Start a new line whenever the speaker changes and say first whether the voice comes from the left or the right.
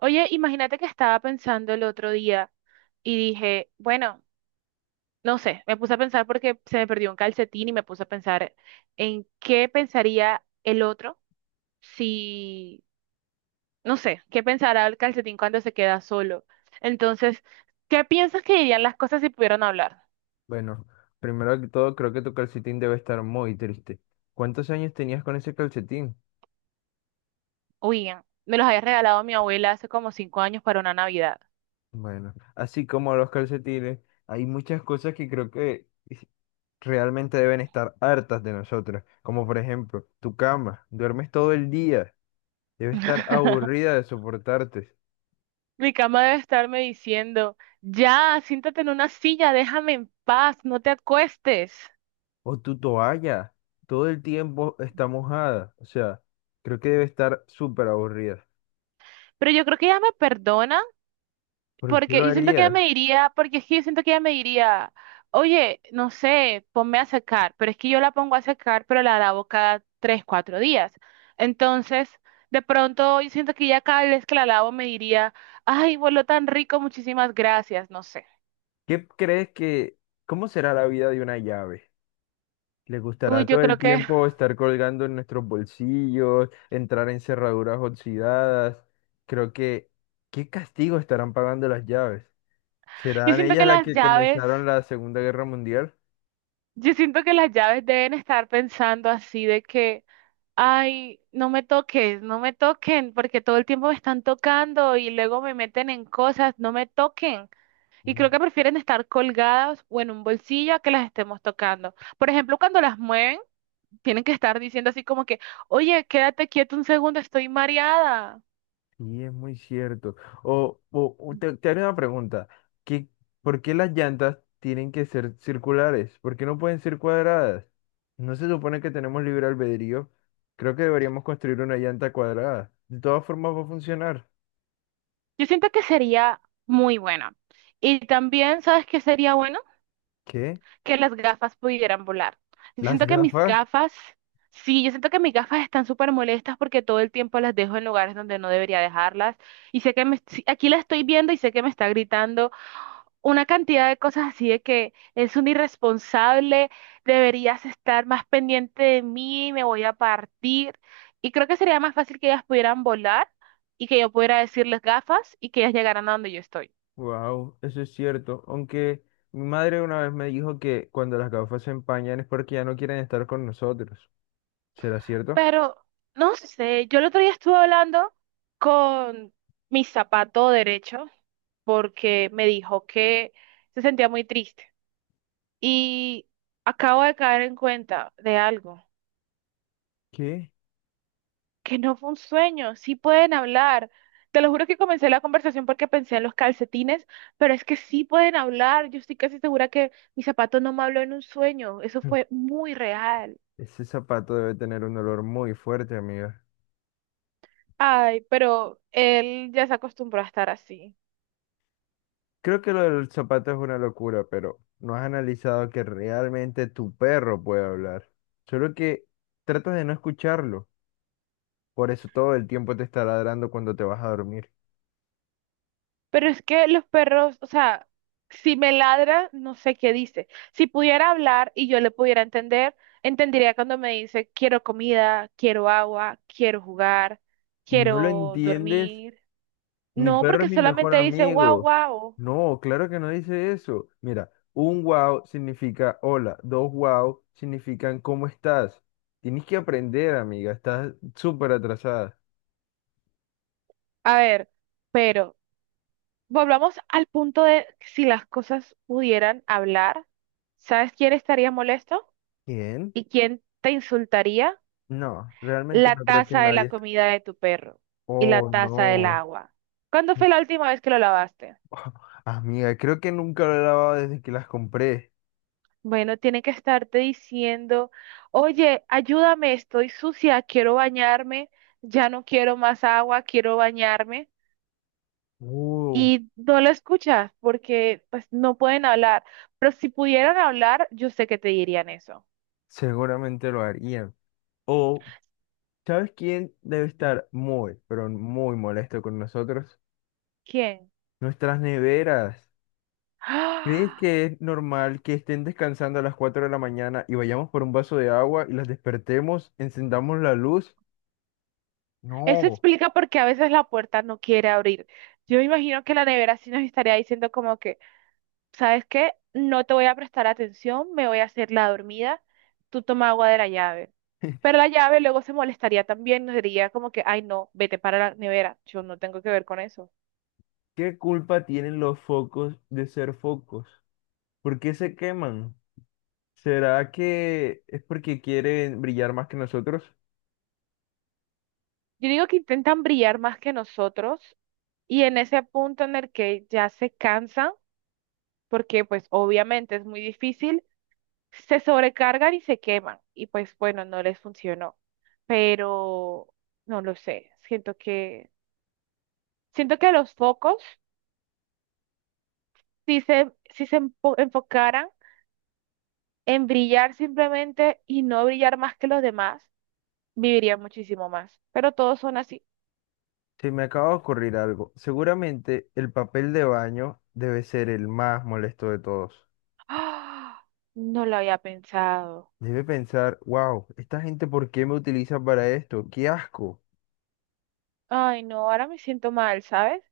right: Oye, imagínate que estaba pensando el otro día y dije, bueno, no sé, me puse a pensar porque se me perdió un calcetín y me puse a pensar en qué pensaría el otro si, no sé, qué pensará el calcetín cuando se queda solo. Entonces, ¿qué piensas que dirían las cosas si pudieran hablar?
left: Bueno, primero que todo, creo que tu calcetín debe estar muy triste. ¿Cuántos años tenías con ese calcetín?
right: Uy, me los había regalado mi abuela hace como 5 años para una Navidad.
left: Bueno, así como los calcetines, hay muchas cosas que creo que realmente deben estar hartas de nosotros. Como por ejemplo, tu cama. Duermes todo el día. Debe estar aburrida de soportarte.
right: Mi cama debe estarme diciendo, ya, siéntate en una silla, déjame en paz, no te acuestes.
left: O tu toalla. Todo el tiempo está mojada. O sea, creo que debe estar súper aburrida.
right: Pero yo creo que ella me perdona,
left: ¿Por qué lo
right: porque yo siento que ella
left: harías?
right: me diría, porque es que yo siento que ella me diría, oye, no sé, ponme a secar, pero es que yo la pongo a secar, pero la lavo cada tres, cuatro días. Entonces, de pronto yo siento que ya cada vez que la lavo me diría, ay, voló tan rico, muchísimas gracias, no sé.
left: ¿Qué crees que... ¿Cómo será la vida de una llave? ¿Le
right: Uy,
left: gustará
right: yo
left: todo el
right: creo que,
left: tiempo estar colgando en nuestros bolsillos, entrar en cerraduras oxidadas? Creo que, ¿qué castigo estarán pagando las llaves?
right: yo
left: ¿Serán
right: siento
left: ellas
right: que
left: las
right: las
left: que
right: llaves,
left: comenzaron la Segunda Guerra Mundial?
right: deben estar pensando así de que... Ay, no me toques, no me toquen, porque todo el tiempo me están tocando y luego me meten en cosas, no me toquen. Y
left: Mm,
right: creo que prefieren estar colgadas o en un bolsillo a que las estemos tocando. Por ejemplo, cuando las mueven, tienen que estar diciendo así como que, oye, quédate quieto un segundo, estoy mareada.
left: Sí, es muy cierto. Te haré una pregunta. ¿Qué, ¿por qué las llantas tienen que ser circulares? ¿Por qué no pueden ser cuadradas? ¿No se supone que tenemos libre albedrío? Creo que deberíamos construir una llanta cuadrada. De todas formas va a funcionar.
right: Yo siento que sería muy bueno. Y también, ¿sabes qué sería bueno?
left: ¿Qué?
right: Que las gafas pudieran volar. Yo
left: Las
right: siento que mis
left: gafas,
right: gafas, sí, yo siento que mis gafas están súper molestas porque todo el tiempo las dejo en lugares donde no debería dejarlas. Y sé que me, sí, aquí la estoy viendo y sé que me está gritando una cantidad de cosas así de que es un irresponsable, deberías estar más pendiente de mí, me voy a partir. Y creo que sería más fácil que ellas pudieran volar y que yo pudiera decirles gafas y que ellas llegaran a donde yo estoy.
left: wow, eso es cierto. Aunque mi madre una vez me dijo que cuando las gafas se empañan es porque ya no quieren estar con nosotros. ¿Será cierto?
right: Pero no sé, yo el otro día estuve hablando con mi zapato derecho porque me dijo que se sentía muy triste y acabo de caer en cuenta de algo,
left: ¿Qué?
right: que no fue un sueño, sí pueden hablar. Te lo juro que comencé la conversación porque pensé en los calcetines, pero es que sí pueden hablar. Yo estoy casi segura que mi zapato no me habló en un sueño, eso fue muy real.
left: Ese zapato debe tener un olor muy fuerte, amiga.
right: Ay, pero él ya se acostumbró a estar así.
left: Creo que lo del zapato es una locura, pero no has analizado que realmente tu perro puede hablar. Solo que tratas de no escucharlo. Por eso todo el tiempo te está ladrando cuando te vas a dormir.
right: Pero es que los perros, o sea, si me ladra, no sé qué dice. Si pudiera hablar y yo le pudiera entender, entendería cuando me dice, quiero comida, quiero agua, quiero jugar,
left: Y no lo
right: quiero
left: entiendes.
right: dormir.
left: Mi
right: No,
left: perro es
right: porque
left: mi mejor
right: solamente dice, guau,
left: amigo.
right: guau.
left: No, claro que no dice eso. Mira, un wow significa hola, dos wow significan cómo estás. Tienes que aprender, amiga, estás súper atrasada.
right: A ver, pero volvamos al punto de si las cosas pudieran hablar, ¿sabes quién estaría molesto?
left: ¿Quién?
right: ¿Y quién te insultaría?
left: No, realmente
right: La
left: no creo que
right: taza de la
left: nadie.
right: comida de tu perro y la
left: Oh,
right: taza del
left: no.
right: agua. ¿Cuándo
left: Mi-
right: fue la última vez que lo lavaste?
left: Amiga, creo que nunca lo he lavado desde que las compré.
right: Bueno, tiene que estarte diciendo, oye, ayúdame, estoy sucia, quiero bañarme, ya no quiero más agua, quiero bañarme.
left: Uh,
right: Y no lo escuchas porque pues no pueden hablar. Pero si pudieran hablar, yo sé que te dirían eso.
left: seguramente lo harían. O, ¿sabes quién debe estar muy, pero muy molesto con nosotros?
right: ¿Quién?
left: Nuestras neveras. ¿Crees
right: ¡Ah!
left: que es normal que estén descansando a las 4 de la mañana y vayamos por un vaso de agua y las despertemos, encendamos la luz?
right: Eso
left: No.
right: explica por qué a veces la puerta no quiere abrir. Yo me imagino que la nevera sí nos estaría diciendo como que... ¿Sabes qué? No te voy a prestar atención, me voy a hacer la dormida, tú toma agua de la llave. Pero la llave luego se molestaría también, nos diría como que, ay no, vete para la nevera, yo no tengo que ver con eso.
left: ¿Qué culpa tienen los focos de ser focos? ¿Por qué se queman? ¿Será que es porque quieren brillar más que nosotros?
right: Yo digo que intentan brillar más que nosotros y en ese punto en el que ya se cansan, porque pues obviamente es muy difícil, se sobrecargan y se queman y pues bueno, no les funcionó. Pero no lo sé, siento que los focos... si se enfocaran en brillar simplemente y no brillar más que los demás, vivirían muchísimo más. Pero todos son así.
left: Se me acaba de ocurrir algo. Seguramente el papel de baño debe ser el más molesto de todos.
right: ¡Ah! No lo había pensado.
left: Debe pensar, wow, ¿esta gente por qué me utiliza para esto? ¡Qué asco!
right: Ay, no, ahora me siento mal, ¿sabes?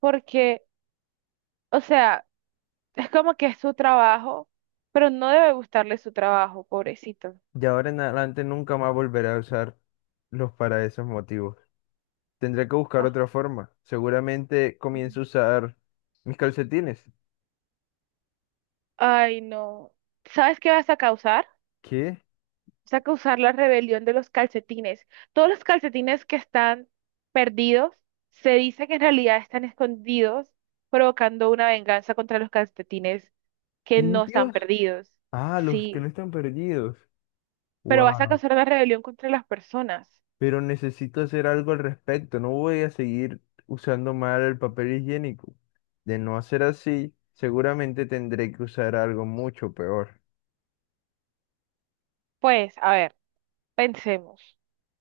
right: Porque, o sea, es como que es su trabajo, pero no debe gustarle su trabajo, pobrecito.
left: Y ahora en adelante nunca más volveré a usarlos para esos motivos. Tendré que buscar
right: Ah.
left: otra forma. Seguramente comienzo a usar mis calcetines.
right: Ay, no. ¿Sabes qué vas a causar?
left: ¿Qué?
right: Vas a causar la rebelión de los calcetines. Todos los calcetines que están perdidos se dice que en realidad están escondidos, provocando una venganza contra los calcetines que no están
left: ¿Limpios?
right: perdidos.
left: Ah, los que no
right: Sí,
left: están perdidos.
right: pero vas a
left: Wow.
right: causar una rebelión contra las personas.
left: Pero necesito hacer algo al respecto. No voy a seguir usando mal el papel higiénico. De no hacer así, seguramente tendré que usar algo mucho peor.
right: Pues, a ver, pensemos,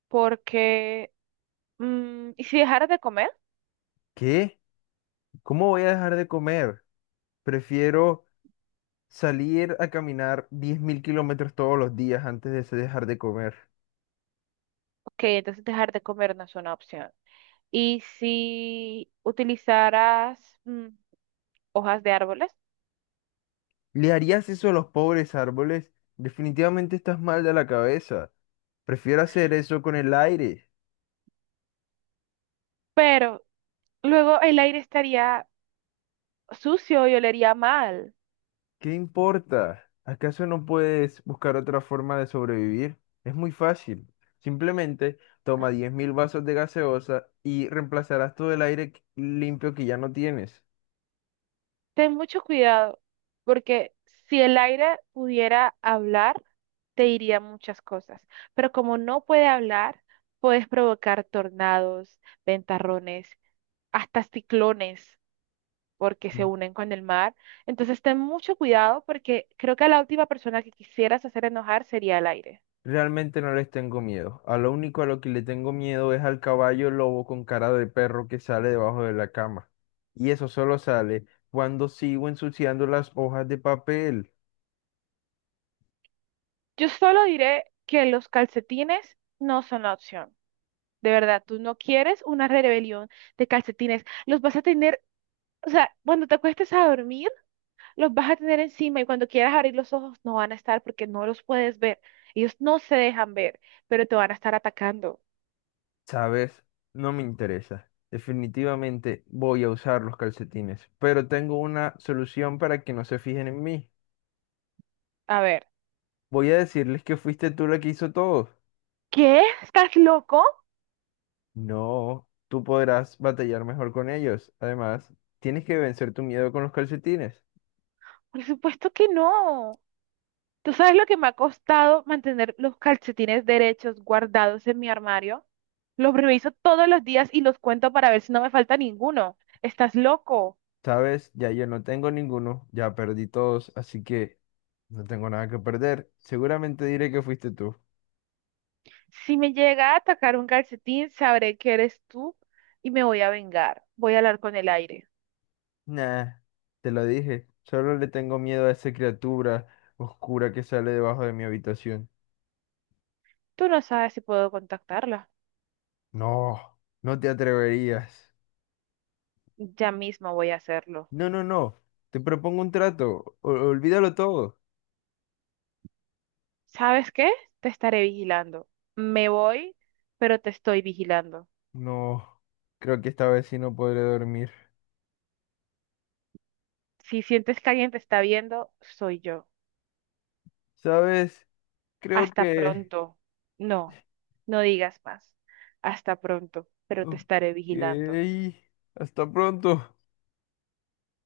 right: porque, ¿y si dejaras de comer?
left: ¿Qué? ¿Cómo voy a dejar de comer? Prefiero salir a caminar 10.000 kilómetros todos los días antes de dejar de comer.
right: Ok, entonces dejar de comer no es una opción. ¿Y si utilizaras, hojas de árboles?
left: ¿Le harías eso a los pobres árboles? Definitivamente estás mal de la cabeza. Prefiero hacer eso con el aire.
right: Pero luego el aire estaría sucio y olería mal.
left: ¿Qué importa? ¿Acaso no puedes buscar otra forma de sobrevivir? Es muy fácil. Simplemente toma 10.000 vasos de gaseosa y reemplazarás todo el limpio que ya no tienes.
right: Ten mucho cuidado, porque si el aire pudiera hablar, te diría muchas cosas. Pero como no puede hablar, puedes provocar tornados, ventarrones, hasta ciclones, porque se unen con el mar. Entonces ten mucho cuidado, porque creo que la última persona que quisieras hacer enojar sería el aire.
left: Realmente no les tengo miedo. A lo único a lo que le tengo miedo es al caballo lobo con cara de perro que sale debajo de la cama. Y eso solo sale cuando sigo ensuciando las hojas de papel.
right: Yo solo diré que los calcetines no son la opción. De verdad, tú no quieres una rebelión de calcetines. Los vas a tener, o sea, cuando te acuestes a dormir, los vas a tener encima y cuando quieras abrir los ojos no van a estar porque no los puedes ver. Ellos no se dejan ver, pero te van a estar atacando.
left: ¿Sabes? No me interesa. Definitivamente voy a usar los calcetines. Pero tengo una solución para que no se fijen en mí.
right: A ver,
left: Voy a decirles que fuiste tú la que hizo todo.
right: ¿qué? ¿Estás loco?
left: No, tú podrás batallar mejor con ellos. Además, tienes que vencer tu miedo con los calcetines.
right: Por supuesto que no. ¿Tú sabes lo que me ha costado mantener los calcetines derechos guardados en mi armario? Los reviso todos los días y los cuento para ver si no me falta ninguno. ¿Estás loco?
left: Sabes, ya yo no tengo ninguno, ya perdí todos, así que no tengo nada que perder. Seguramente diré que fuiste tú.
right: Si me llega a atacar un calcetín, sabré que eres tú y me voy a vengar. Voy a hablar con el aire.
left: Nah, te lo dije, solo le tengo miedo a esa criatura oscura que sale debajo de mi habitación.
right: Tú no sabes si puedo contactarla.
left: No, no te atreverías.
right: Ya mismo voy a hacerlo.
left: No, no, no, te propongo un trato, olvídalo todo.
right: ¿Sabes qué? Te estaré vigilando. Me voy, pero te estoy vigilando.
left: No, creo que esta vez sí no podré dormir.
right: Si sientes que alguien te está viendo, soy yo.
left: Sabes, creo
right: Hasta
left: que...
right: pronto. No, no digas más. Hasta pronto, pero te
left: Ok,
right: estaré vigilando.
left: hasta pronto.